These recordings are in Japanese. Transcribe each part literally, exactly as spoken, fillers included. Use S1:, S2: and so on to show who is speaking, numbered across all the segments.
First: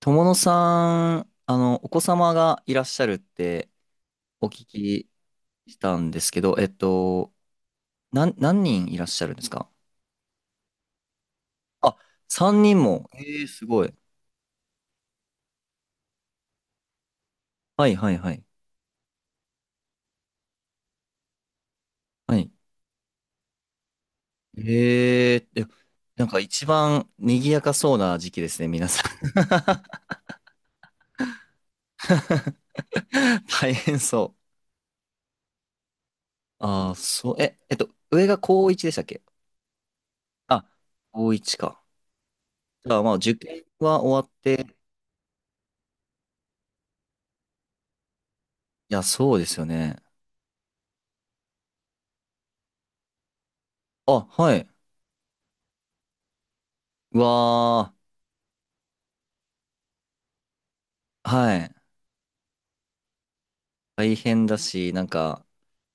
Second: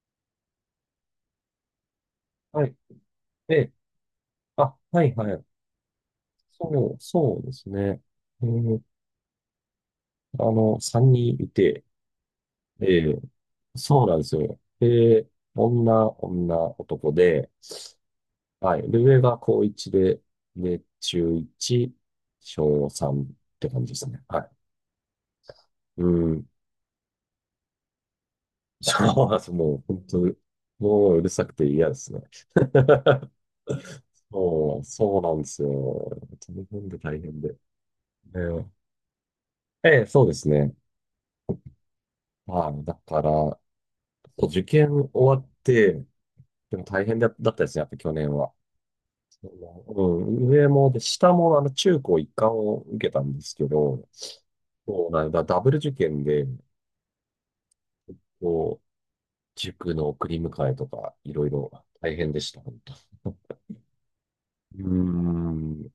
S1: 友野さん、あの、お子様が
S2: は
S1: い
S2: い。
S1: らっしゃるって
S2: で、
S1: お聞
S2: あ、は
S1: き
S2: いはい。
S1: したんですけど、えっ
S2: そう、
S1: と、
S2: そうですね。
S1: なん、
S2: え
S1: 何
S2: ー
S1: 人いらっしゃるんですか？
S2: あの、さんにんいて、
S1: あ、さんにんも。
S2: え
S1: ええ、すごい。
S2: そうなんですよ。で、女、女、男で、
S1: はいはいはい。
S2: はい。で、上が高いちで、で、中いち、
S1: はい。
S2: 小さんって感じですね。はい。
S1: えーえ、
S2: う
S1: なんか
S2: ん。
S1: 一番賑やかそうな時期ですね、皆さ
S2: そ
S1: ん。
S2: うなんです。もう、本当に、もううるさくて嫌ですね。
S1: 大変そ
S2: そう、そうなんですよ。
S1: う。
S2: 大変
S1: ああ、
S2: で大
S1: そう、
S2: 変で。
S1: え、えっと、上が高いちでしたっけ？
S2: ええ、そうです
S1: あ、
S2: ね。
S1: 高いちか。
S2: はい。
S1: じ
S2: だ
S1: ゃあまあ
S2: から、
S1: 受験は終わっ
S2: そう
S1: て、
S2: 受
S1: い
S2: 験終わって、でも大変だだったですね、やっぱ去年は。
S1: や、そうで
S2: そ
S1: すよね。
S2: のうん、上も、で、下も、あの、中高一貫を受けたんですけど、
S1: あ、はい。
S2: そうなんだ、ダブル受験で、
S1: うわー。
S2: こう、塾の送り迎えとか、いろい
S1: は
S2: ろ
S1: い。
S2: 大変でした、本当。
S1: 大変だ
S2: うー
S1: し、なんか、
S2: ん、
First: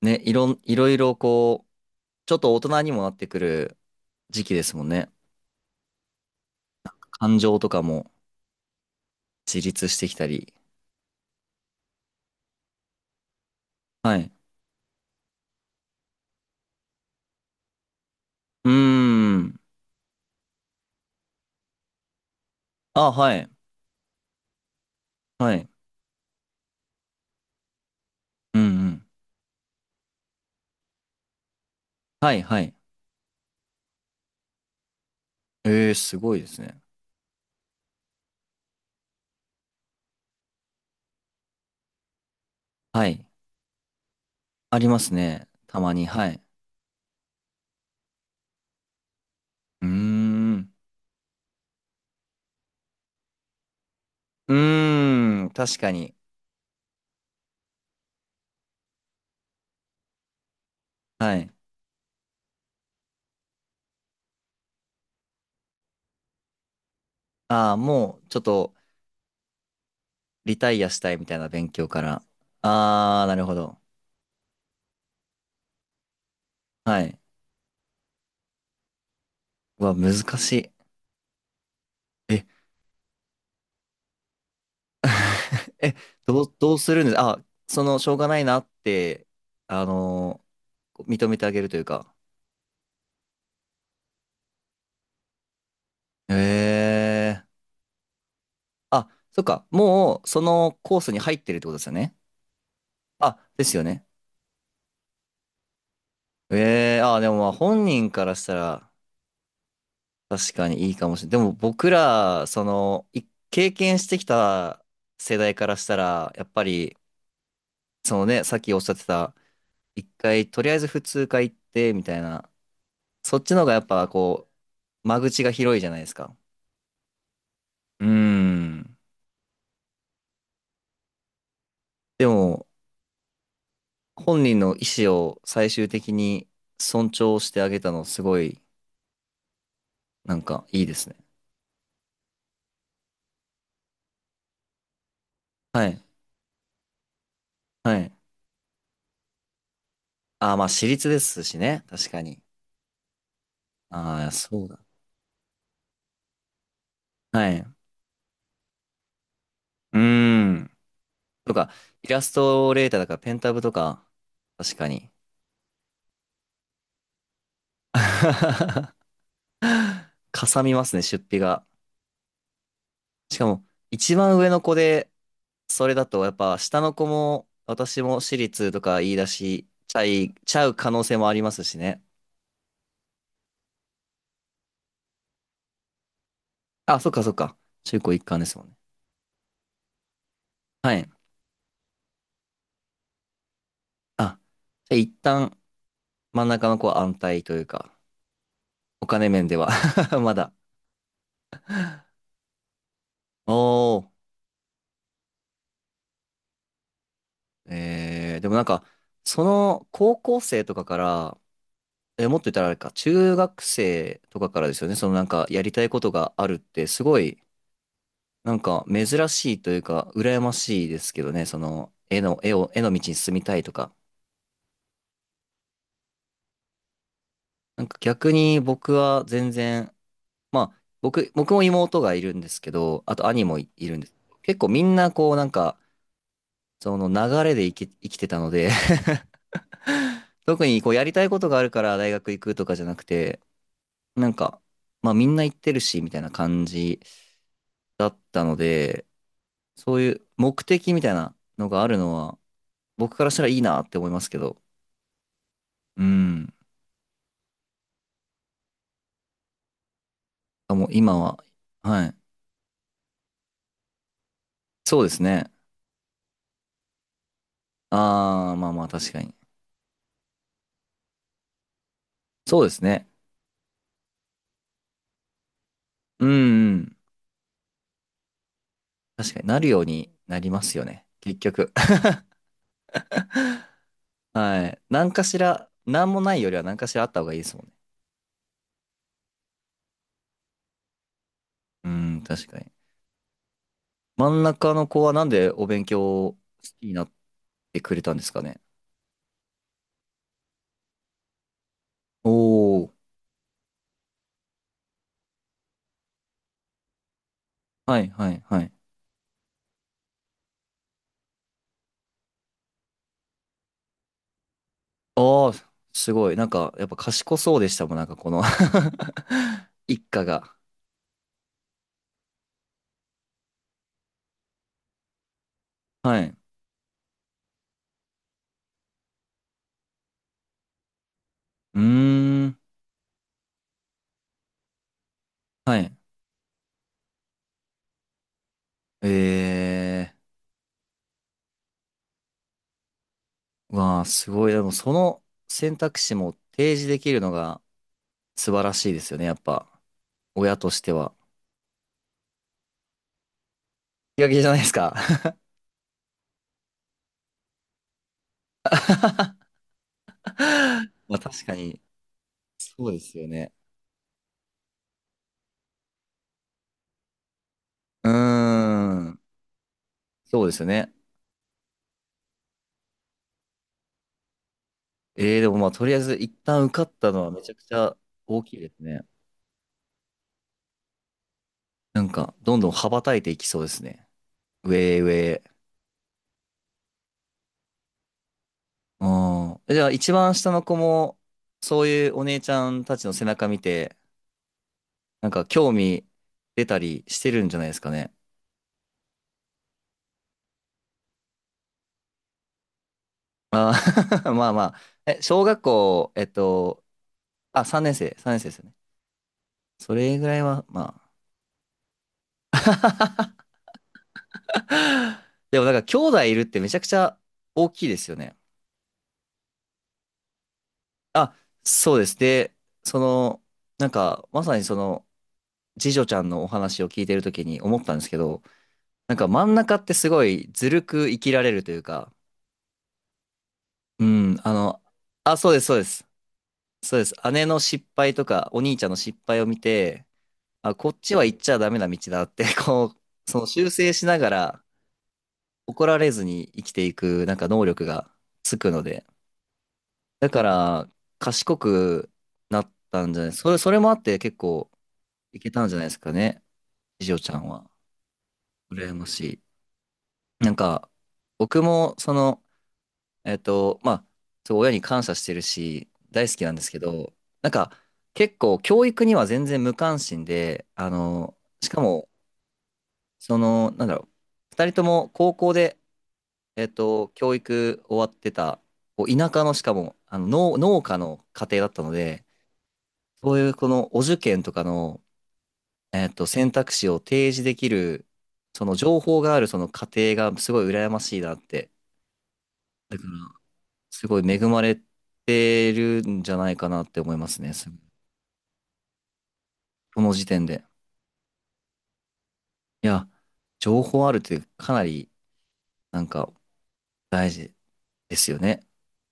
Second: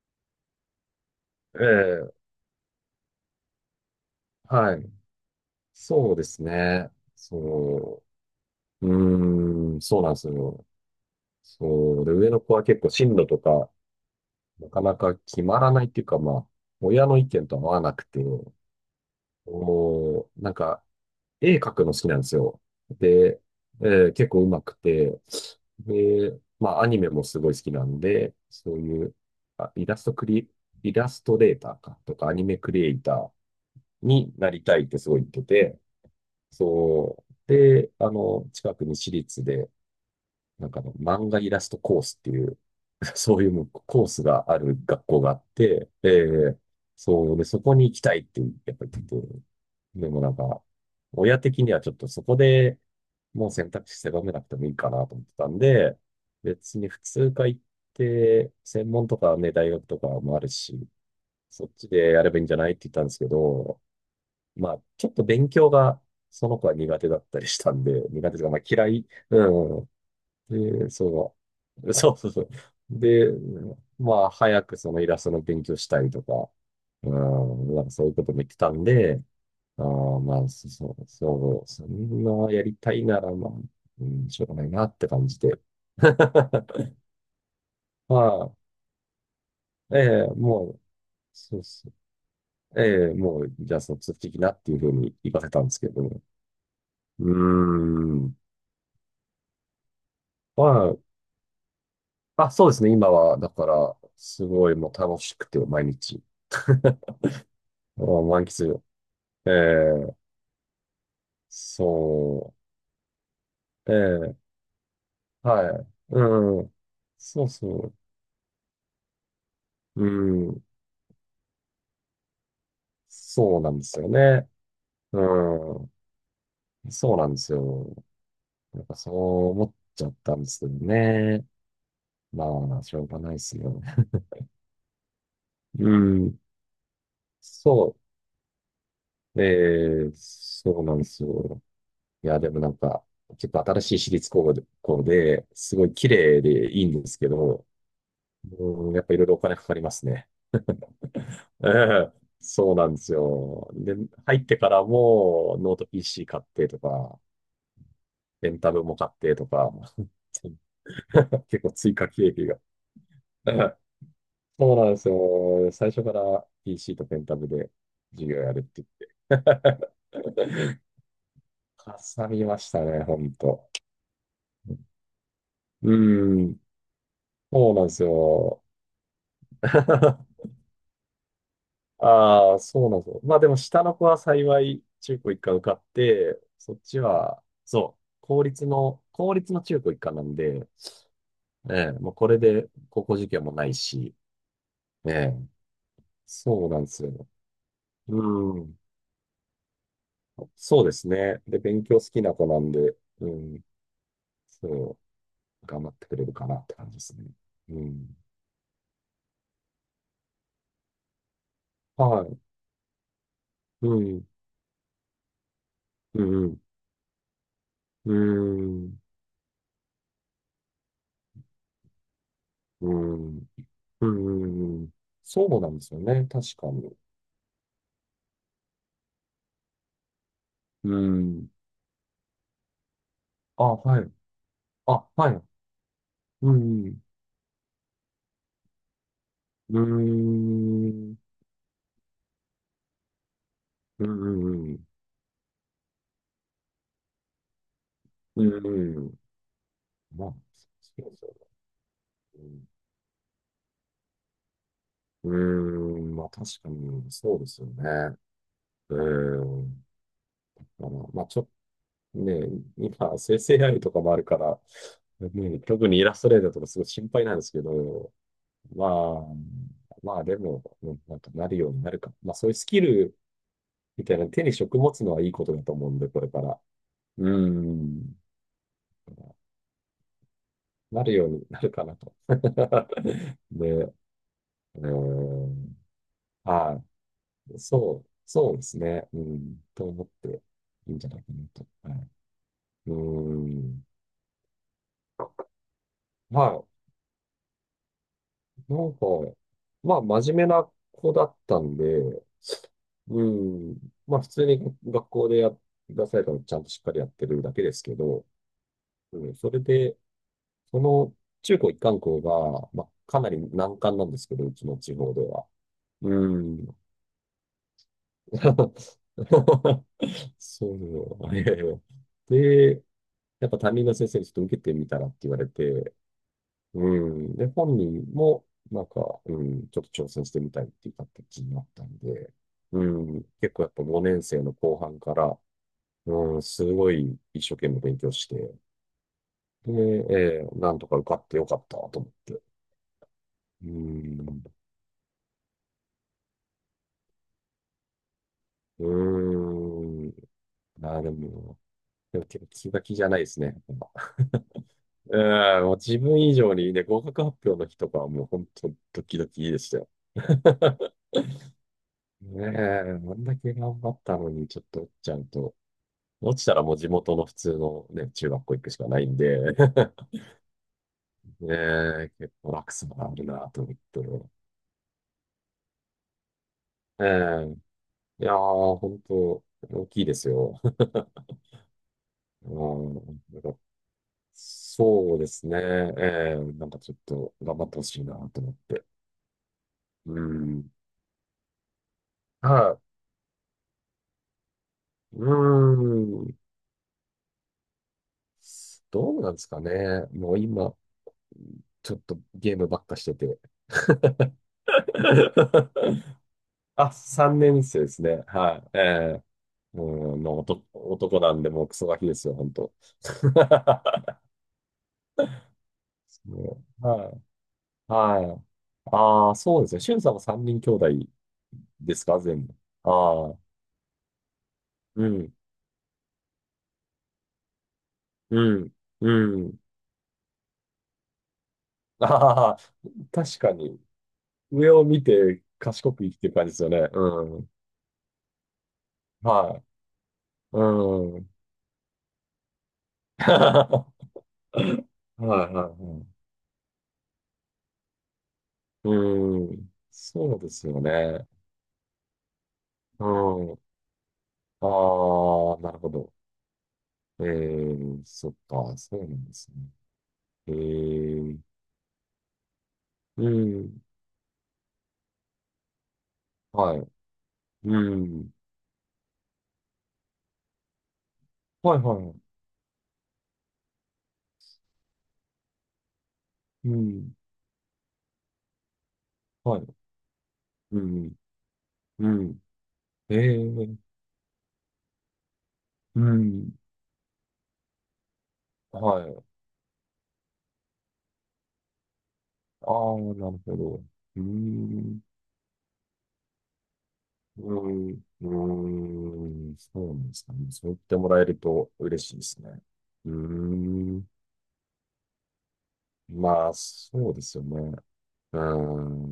S1: ね、いろん、いろいろこ
S2: え
S1: う、
S2: え、
S1: ちょっと大人にもなってくる時期です
S2: は
S1: もん
S2: い。
S1: ね。
S2: そうですね。
S1: 感情とか
S2: そ
S1: も
S2: う、
S1: 自
S2: うーん、
S1: 立し
S2: そう
S1: て
S2: な
S1: き
S2: んです
S1: たり。
S2: よ。そう、で、上の子は結構進路とか、
S1: はい。
S2: なかなか決まらないっていうか、まあ、親の意見と合わなくて、
S1: うーん。
S2: こう、なんか、絵描くの好きなんですよ。
S1: あ、は
S2: で、
S1: い。
S2: えー結構上手くて、
S1: はい。
S2: で、まあ、アニメもすごい好きなんで、
S1: うんう
S2: そうい
S1: ん。
S2: う、あ、イラストクリ、イラストレーターか、とか、
S1: は
S2: ア
S1: い、
S2: ニメ
S1: は
S2: ク
S1: い。
S2: リエイターになりたいってすごい言ってて、
S1: えー、すごいですね。
S2: そう。で、あの、近くに私立で、なんかあの漫画イラストコースっていう、
S1: は い。
S2: そういうコースがある
S1: ありま
S2: 学
S1: す
S2: 校があっ
S1: ね。た
S2: て、
S1: まに。
S2: え
S1: はい。
S2: えそうで、そこに行きたいってやっぱり言ってて、
S1: うー
S2: でもなんか、
S1: ん。
S2: 親的にはちょっとそこでもう選択肢狭めなく
S1: う
S2: てもいいかなと思って
S1: ー
S2: た
S1: ん。
S2: ん
S1: 確か
S2: で、
S1: に。
S2: 別に普通科行って、専門とかね、大学とかもあるし、
S1: はい。
S2: そっちでやればいいんじゃないって言ったんですけど、まあ、ちょっと勉強がその子は苦手だったりし
S1: あ
S2: た
S1: あ、
S2: んで、
S1: もう、
S2: 苦
S1: ち
S2: 手と
S1: ょ
S2: い
S1: っ
S2: うか、まあ
S1: と、
S2: 嫌い、うん、
S1: リタイア
S2: で、
S1: したいみた
S2: そ
S1: いな勉強
S2: う、
S1: か
S2: そう
S1: ら。
S2: そうそう。
S1: ああ、
S2: で、
S1: なるほど。
S2: まあ、早くそのイラストの勉強したりとか、
S1: は
S2: う
S1: い。
S2: ん、なんかそういうことも言ってたんで、あ
S1: うわ、難
S2: ーまあ、
S1: し
S2: そ
S1: い。
S2: そう、そう、そん
S1: え。
S2: なやりたいなら、まあ、うん、しょうがないなって感じで。
S1: え、どう、どうするんです？あ、その、しょうがない
S2: ま
S1: なって、あ
S2: あ、ええ
S1: のー
S2: もう、
S1: 認めてあ
S2: そ
S1: げ
S2: う
S1: るという
S2: そう。
S1: か。
S2: ええもう、じゃあ、卒業的なっていうふうに言わせたんですけど
S1: へ
S2: うー
S1: え。
S2: ん。
S1: あ、そっか。もう、そのコ
S2: ま
S1: ースに入ってるってことですよね。
S2: あ、あ、そうですね。今は、
S1: あ、
S2: だ
S1: で
S2: か
S1: すよ
S2: ら、
S1: ね。
S2: すごいもう楽しくて、毎日。
S1: ええ、あ、でもまあ本
S2: あ
S1: 人から
S2: 満
S1: した
S2: 喫。
S1: ら
S2: ええ、
S1: 確かにいいかもしれない。でも僕ら、
S2: そ
S1: その、い経
S2: う、え
S1: 験してき
S2: え、
S1: た世代
S2: は
S1: からし
S2: い、
S1: たら、やっ
S2: う
S1: ぱ
S2: ん、
S1: り、
S2: そうそ
S1: そのね、さっきおっしゃってた、
S2: う、
S1: 一
S2: う
S1: 回、と
S2: ん、
S1: りあえず普通科行って、みたいな、そっち
S2: そ
S1: の
S2: う
S1: 方
S2: な
S1: が
S2: ん
S1: や
S2: で
S1: っ
S2: す
S1: ぱ
S2: よね。
S1: こう、間口が広いじ
S2: う
S1: ゃないですか。
S2: ん、そうなんですよ。
S1: うー
S2: なんか
S1: ん。
S2: そう思っちゃったんですけどね。
S1: で
S2: ま
S1: も、
S2: あ、しょうがないですよ。
S1: 本人の意思を最終
S2: う
S1: 的
S2: ん、
S1: に尊重してあげた
S2: そ
S1: の、すごい、
S2: う、ええ、
S1: なんか、
S2: そ
S1: い
S2: う
S1: いで
S2: なんで
S1: すね。
S2: すよ。いや、でもなんか、結構新しい私立高校で、す
S1: は
S2: ごい
S1: い。
S2: 綺麗でいいんですけど、
S1: はい。
S2: うん、やっぱいろいろお金かかりますね。
S1: ああ、まあ、私立 ですし
S2: え
S1: ね。確
S2: え、
S1: かに。
S2: そうなんですよ。で、
S1: ああ、
S2: 入って
S1: そう
S2: か
S1: だ。
S2: らもノート ピーシー 買ってとか、
S1: はい。う
S2: レンタルも買ってとか、
S1: ーん。と
S2: 結
S1: か、
S2: 構追
S1: イ
S2: 加
S1: ラ
S2: 経
S1: ス
S2: 費が。
S1: トレーターだから、ペン
S2: え
S1: タブと
S2: え
S1: か、
S2: そ
S1: 確
S2: うな
S1: か
S2: んです
S1: に。
S2: よ。最初から ピーシー とペンタブで授業やるって 言って。
S1: かさみ ますね、出費が。
S2: かさみましたね、ほん
S1: しかも、
S2: と。
S1: 一番上の子で、そ
S2: う
S1: れだと、やっぱ、
S2: ん、
S1: 下の子も、
S2: そうなんで
S1: 私
S2: す
S1: も私
S2: よ。
S1: 立とか言い出し、ちゃい、ちゃう可能性もありますしね。
S2: ああ、そうなんですよ。まあでも下の子は幸い中高一貫受かって、そっ
S1: あ、
S2: ち
S1: そっかそっ
S2: は、
S1: か。
S2: そ
S1: 中
S2: う、
S1: 高一貫
S2: 公
S1: ですも
S2: 立
S1: んね。
S2: の、公立の中高一貫なんで、
S1: はい。
S2: ええ、もうこれで高校受験もないし、
S1: あ、じゃあ
S2: え
S1: 一
S2: え、
S1: 旦真ん
S2: そ
S1: 中
S2: う
S1: の
S2: なん
S1: 子
S2: で
S1: は
S2: す
S1: 安
S2: よ。
S1: 泰というか、
S2: うん、
S1: お金面では。 まだ。
S2: そうですね。で、勉強好きな子なんで、うん、
S1: おー。
S2: そう、頑張ってくれるかなって感じですね。うん。
S1: えー、でもなんか、その高校生とかから、
S2: は
S1: え、も
S2: い。
S1: っと言ったらあれか、中学
S2: う
S1: 生
S2: ん、
S1: とかからですよね。そのなんかやりたいこと
S2: う
S1: があるっ
S2: ん、
S1: て、すごい、
S2: う
S1: なんか
S2: ん、うん、
S1: 珍しいというか、羨ましいですけどね。その、絵の、絵を、絵
S2: う
S1: の道に進
S2: ん、
S1: みたいとか。
S2: うん、うんそうなんですよね。確かに。
S1: なんか逆に僕は全然、まあ、
S2: う
S1: 僕、
S2: ん。
S1: 僕も妹がいるんですけど、あと兄も
S2: あ、
S1: い、いるん
S2: は
S1: で
S2: い。
S1: す。結構みん
S2: あ、
S1: なこ
S2: は
S1: うな
S2: い。
S1: んか、
S2: う
S1: そ
S2: ん。
S1: の流れで生き、生きてたので。
S2: うー
S1: 特にこうやり
S2: ん。
S1: たいことがあるから大学行くとかじゃなくて、
S2: うー
S1: なんか、
S2: ん。
S1: まあみんな行ってるし、みたいな感じだっ
S2: う
S1: たの
S2: ー
S1: で、
S2: ん。
S1: そうい
S2: ま
S1: う
S2: あ、
S1: 目的み
S2: そう
S1: たい
S2: ですよ
S1: な
S2: ね。
S1: のがあるのは、
S2: うん。
S1: 僕からしたらいいなって思いますけど、
S2: う
S1: う
S2: ーん。まあ、確
S1: ん。
S2: かに、そうですよね。うーん。
S1: あ、
S2: あ
S1: もう
S2: の、
S1: 今
S2: まあ、ち
S1: は、
S2: ょっ
S1: は
S2: と
S1: い。
S2: ね、今、生成エーア i とかもあるから、
S1: そうですね。
S2: ね、特にイラストレーターとかすごい心配なんですけど、
S1: ああ、まあま
S2: ま
S1: あ確かに。
S2: あ、まあ、でも、うんなんかなるようになるか。まあ、そういう
S1: そう
S2: ス
S1: で
S2: キ
S1: すね。
S2: ルみたいなの手に職持つのはいいことだと思うんで、こ
S1: う
S2: れ
S1: ん
S2: から。
S1: うん。
S2: うーん。
S1: 確かになるようになりますよ
S2: な
S1: ね、
S2: るよう
S1: 結
S2: になる
S1: 局。
S2: かなと。で、
S1: は
S2: え
S1: い。何かし
S2: ー
S1: ら、何もないよりは何
S2: は
S1: かしらあった方がいいです
S2: い、
S1: もんね。
S2: そう、そうですね、うん、と思っていいんじゃないかなと。
S1: う
S2: はい、
S1: ん、確かに。
S2: うん、
S1: 真ん中の子はなんでお勉強好
S2: は
S1: きになってくれたんですかね。
S2: い、なんか、まあ、真面目な子だったんで、
S1: おー。
S2: うん、まあ、普通に学校でや出されたのちゃんとしっかりやってるだけですけ
S1: はい
S2: ど、
S1: はいはい。
S2: うん、それで、その中高一貫校が、まあ、かなり難関なんですけど、うちの地方では。
S1: ああ、す
S2: う
S1: ごい。なんか、
S2: ん。
S1: やっぱ賢そうでしたもん、なんかこの。 一家が。
S2: そう、いやいや。で、やっぱ担任の先生にちょっと受けてみたらって言われて、
S1: はい。
S2: うん。で、本人も、なんか、うん、ちょっと挑戦してみたいっていう形になっ
S1: う
S2: たんで、
S1: ーん。
S2: うん、結構やっぱごねん生の後半から、
S1: はい。
S2: うん、すごい一生懸命勉強して、
S1: え
S2: で、
S1: え
S2: えーなんとか受かってよかったと思って。う
S1: ー。うわあ、す
S2: ん、
S1: ごい。でもその選択肢も提示できるのが素晴ら
S2: う
S1: しいですよね。やっぱ。
S2: ん。
S1: 親として
S2: あー、で
S1: は。
S2: も、でも手が気が気じゃないですね。
S1: 気が気じゃないですか。
S2: うん、もう自分以上にね、合格発表の日とかはもう本当ドキドキでしたよ。
S1: まあ確かに、
S2: ねえ、
S1: そう
S2: あ
S1: です
S2: ん
S1: よ
S2: だけ
S1: ね。
S2: 頑張ったのにちょっと落ちちゃうと、落ちたらもう地元の普通の
S1: う
S2: ね、中学校
S1: ー
S2: 行くしかないん
S1: ん、
S2: で、
S1: そうですよね。
S2: ねえ、結構落差があるなと思って。
S1: えー、でもまあとりあえず一旦受かっ
S2: え
S1: たのはめちゃ
S2: え、
S1: くちゃ
S2: いや
S1: 大きいで
S2: ー、
S1: す
S2: 本
S1: ね。
S2: 当大きいですよ。
S1: なんか、
S2: う
S1: どんどん羽
S2: ん、
S1: ばたいてい
S2: なん
S1: き
S2: か
S1: そうですね。上へ
S2: そ
S1: 上
S2: うで
S1: へ。
S2: すね。ええ、なんかちょっと頑張ってほしいなと思って。
S1: うん。じゃあ一
S2: う
S1: 番下の
S2: ん。
S1: 子も、そういうお姉ちゃ
S2: は
S1: んたちの背中見て、
S2: い。う
S1: なんか興味
S2: ん。
S1: 出たりしてるんじゃないですかね。
S2: どうなんですかね。もう今、ちょっとゲームばっかしてて。
S1: あー。 まあまあ。え、小学校、え っと、
S2: あ、さんねん
S1: あ、
S2: 生
S1: 3
S2: で
S1: 年
S2: す
S1: 生、
S2: ね。
S1: さんねん生です
S2: は
S1: よ
S2: い。
S1: ね。
S2: ええう
S1: それ
S2: ん、
S1: ぐ
S2: も
S1: ら
S2: う
S1: い
S2: 男、
S1: は、まあ。
S2: 男なんで、もうクソガキですよ、本当
S1: でもなんか兄弟いるって
S2: そ
S1: めちゃく
S2: う
S1: ち
S2: は
S1: ゃ
S2: い。
S1: 大きいですよ
S2: は
S1: ね。
S2: い。ああ、そうですね。しゅんさんもさんにん兄弟
S1: あ、そ
S2: で
S1: う
S2: す
S1: です。
S2: か、全
S1: で、
S2: 部。
S1: そ
S2: ああ、
S1: の、なんかまさにその
S2: うん、
S1: 次女ちゃんのお話を聞いてるときに思ったんですけ
S2: う
S1: ど、
S2: ん、
S1: なん
S2: う
S1: か真ん
S2: ん。
S1: 中ってすごいずるく生きられるというか、
S2: ああ、確かに。
S1: うん、あ
S2: 上
S1: の、
S2: を見
S1: あ、
S2: て
S1: そうです、そうで
S2: 賢く
S1: す。
S2: 生きてる感じですよね。
S1: そうです。
S2: う
S1: 姉
S2: ん。
S1: の失敗とかお兄ちゃんの失敗を
S2: は
S1: 見て、
S2: い。
S1: あ、こっち
S2: う
S1: は
S2: ん。
S1: 行っちゃダメな道だって、こ う、その修
S2: は
S1: 正しながら
S2: い、はい、
S1: 怒ら
S2: は
S1: れずに生きていくなんか能力がつくの
S2: い。う
S1: で、
S2: ーん。
S1: だ
S2: そう
S1: か
S2: ですよ
S1: ら、
S2: ね。
S1: 賢くなっ
S2: う
S1: たんじゃない、それ、
S2: ん。
S1: それもあって結
S2: あ
S1: 構いけ
S2: あ、
S1: たん
S2: な
S1: じゃ
S2: る
S1: ない
S2: ほ
S1: ですか
S2: ど。
S1: ね、次女
S2: え
S1: ちゃんは。
S2: ー、そっか、
S1: 羨
S2: そう
S1: ま
S2: な
S1: し
S2: んで
S1: い。
S2: すね。
S1: な
S2: え
S1: んか、
S2: ー、
S1: 僕も、その、
S2: う
S1: えっと、
S2: ん。
S1: まあ、そう、親に感謝してるし、大好きなんです
S2: は
S1: け
S2: い。
S1: ど、なんか、
S2: うん。
S1: 結構、教育には全然無関心で、あの、し
S2: はい、
S1: か
S2: は
S1: も、
S2: い。
S1: その、なんだろう、ふたりとも高校で、え
S2: う
S1: っと、
S2: ん。
S1: 教育終わってた、こう田舎の、
S2: は
S1: しか
S2: い。
S1: も、あの、農、
S2: う
S1: 農家
S2: ん。
S1: の家庭だったの
S2: う
S1: で、
S2: ん。え
S1: そういうこ
S2: ー、
S1: のお受験とかの、
S2: う
S1: えっと、
S2: ん。
S1: 選択肢を提示できる、その情
S2: は
S1: 報
S2: い。
S1: があるその過程がすごい羨ましいなって。
S2: ああ、
S1: だから、
S2: なるほど。
S1: す
S2: う
S1: ご
S2: ー
S1: い恵まれ
S2: ん。
S1: てるんじゃないかなって思いますね。
S2: う
S1: す
S2: ん。うーん。そうな
S1: こ
S2: ん
S1: の
S2: です
S1: 時
S2: か
S1: 点
S2: ね。
S1: で。
S2: そう言ってもらえると嬉しいですね。
S1: いや、
S2: うー
S1: 情報
S2: ん。
S1: あるってかなりなんか
S2: まあ、そうで
S1: 大
S2: すよ
S1: 事
S2: ね。
S1: ですよ
S2: うー
S1: ね。
S2: ん、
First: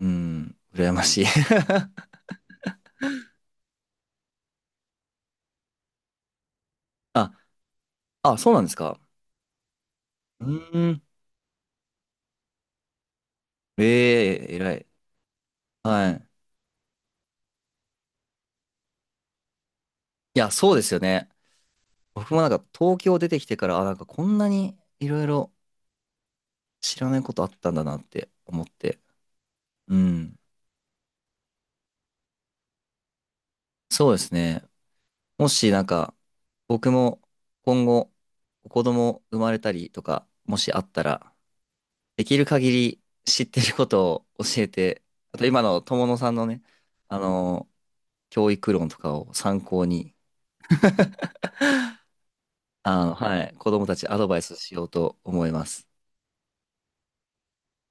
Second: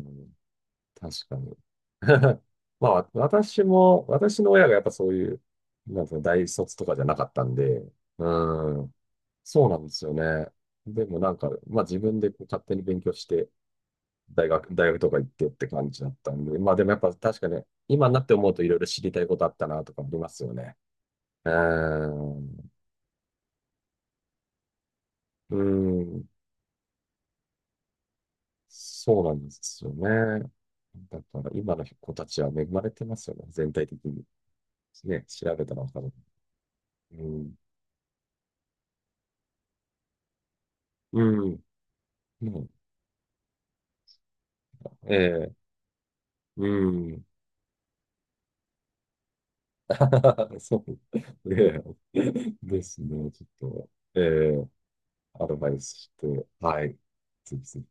S1: う
S2: ーん、
S1: ん、羨ましい。
S2: 確かに。まあ、私も、私の親がやっぱそういう、なんていうの、大卒とかじゃなか
S1: あ、
S2: ったんで、う
S1: あ、そうなんです
S2: ーん、
S1: か。
S2: そうなんですよ
S1: う
S2: ね。
S1: ん、
S2: でもなんか、まあ自分でこう勝手に勉強して、
S1: え
S2: 大
S1: え、偉
S2: 学、
S1: い。
S2: 大学とか行ってって感じだ
S1: は
S2: っ
S1: い。
S2: たんで、まあでもやっぱ確かに、今になって思うといろいろ知りたいことあったなとかありま
S1: い
S2: す
S1: や、
S2: よ
S1: そう
S2: ね。
S1: ですよね。
S2: うー
S1: 僕も
S2: ん、
S1: なんか
S2: う
S1: 東京出てきてから、あ、なんかこんなにいろいろ
S2: ーん、
S1: 知らないことあったんだなって思って。
S2: そうなんですよ
S1: うん。
S2: ね。だから今の子たちは恵まれてますよね。全体的
S1: そうで
S2: に。
S1: すね。
S2: ね、
S1: も
S2: 調べ
S1: し
S2: たら
S1: なん
S2: わかる。
S1: か僕も
S2: うん。
S1: 今後子供生まれたりとか、もしあった
S2: う
S1: ら、
S2: ん。
S1: できる
S2: も
S1: 限
S2: う、
S1: り知ってることを教えて、あと
S2: え
S1: 今
S2: え
S1: の友野さんのね、
S2: う
S1: あ
S2: ん。
S1: の、教育論とかを参考に、
S2: そう。ええです
S1: あの、
S2: ね。
S1: は
S2: ちょっ
S1: い、子供
S2: と、
S1: たちア
S2: え
S1: ドバイス
S2: え
S1: しようと
S2: ア
S1: 思い
S2: ド
S1: ま
S2: バイ
S1: す。
S2: スして、はい。ぜひぜひ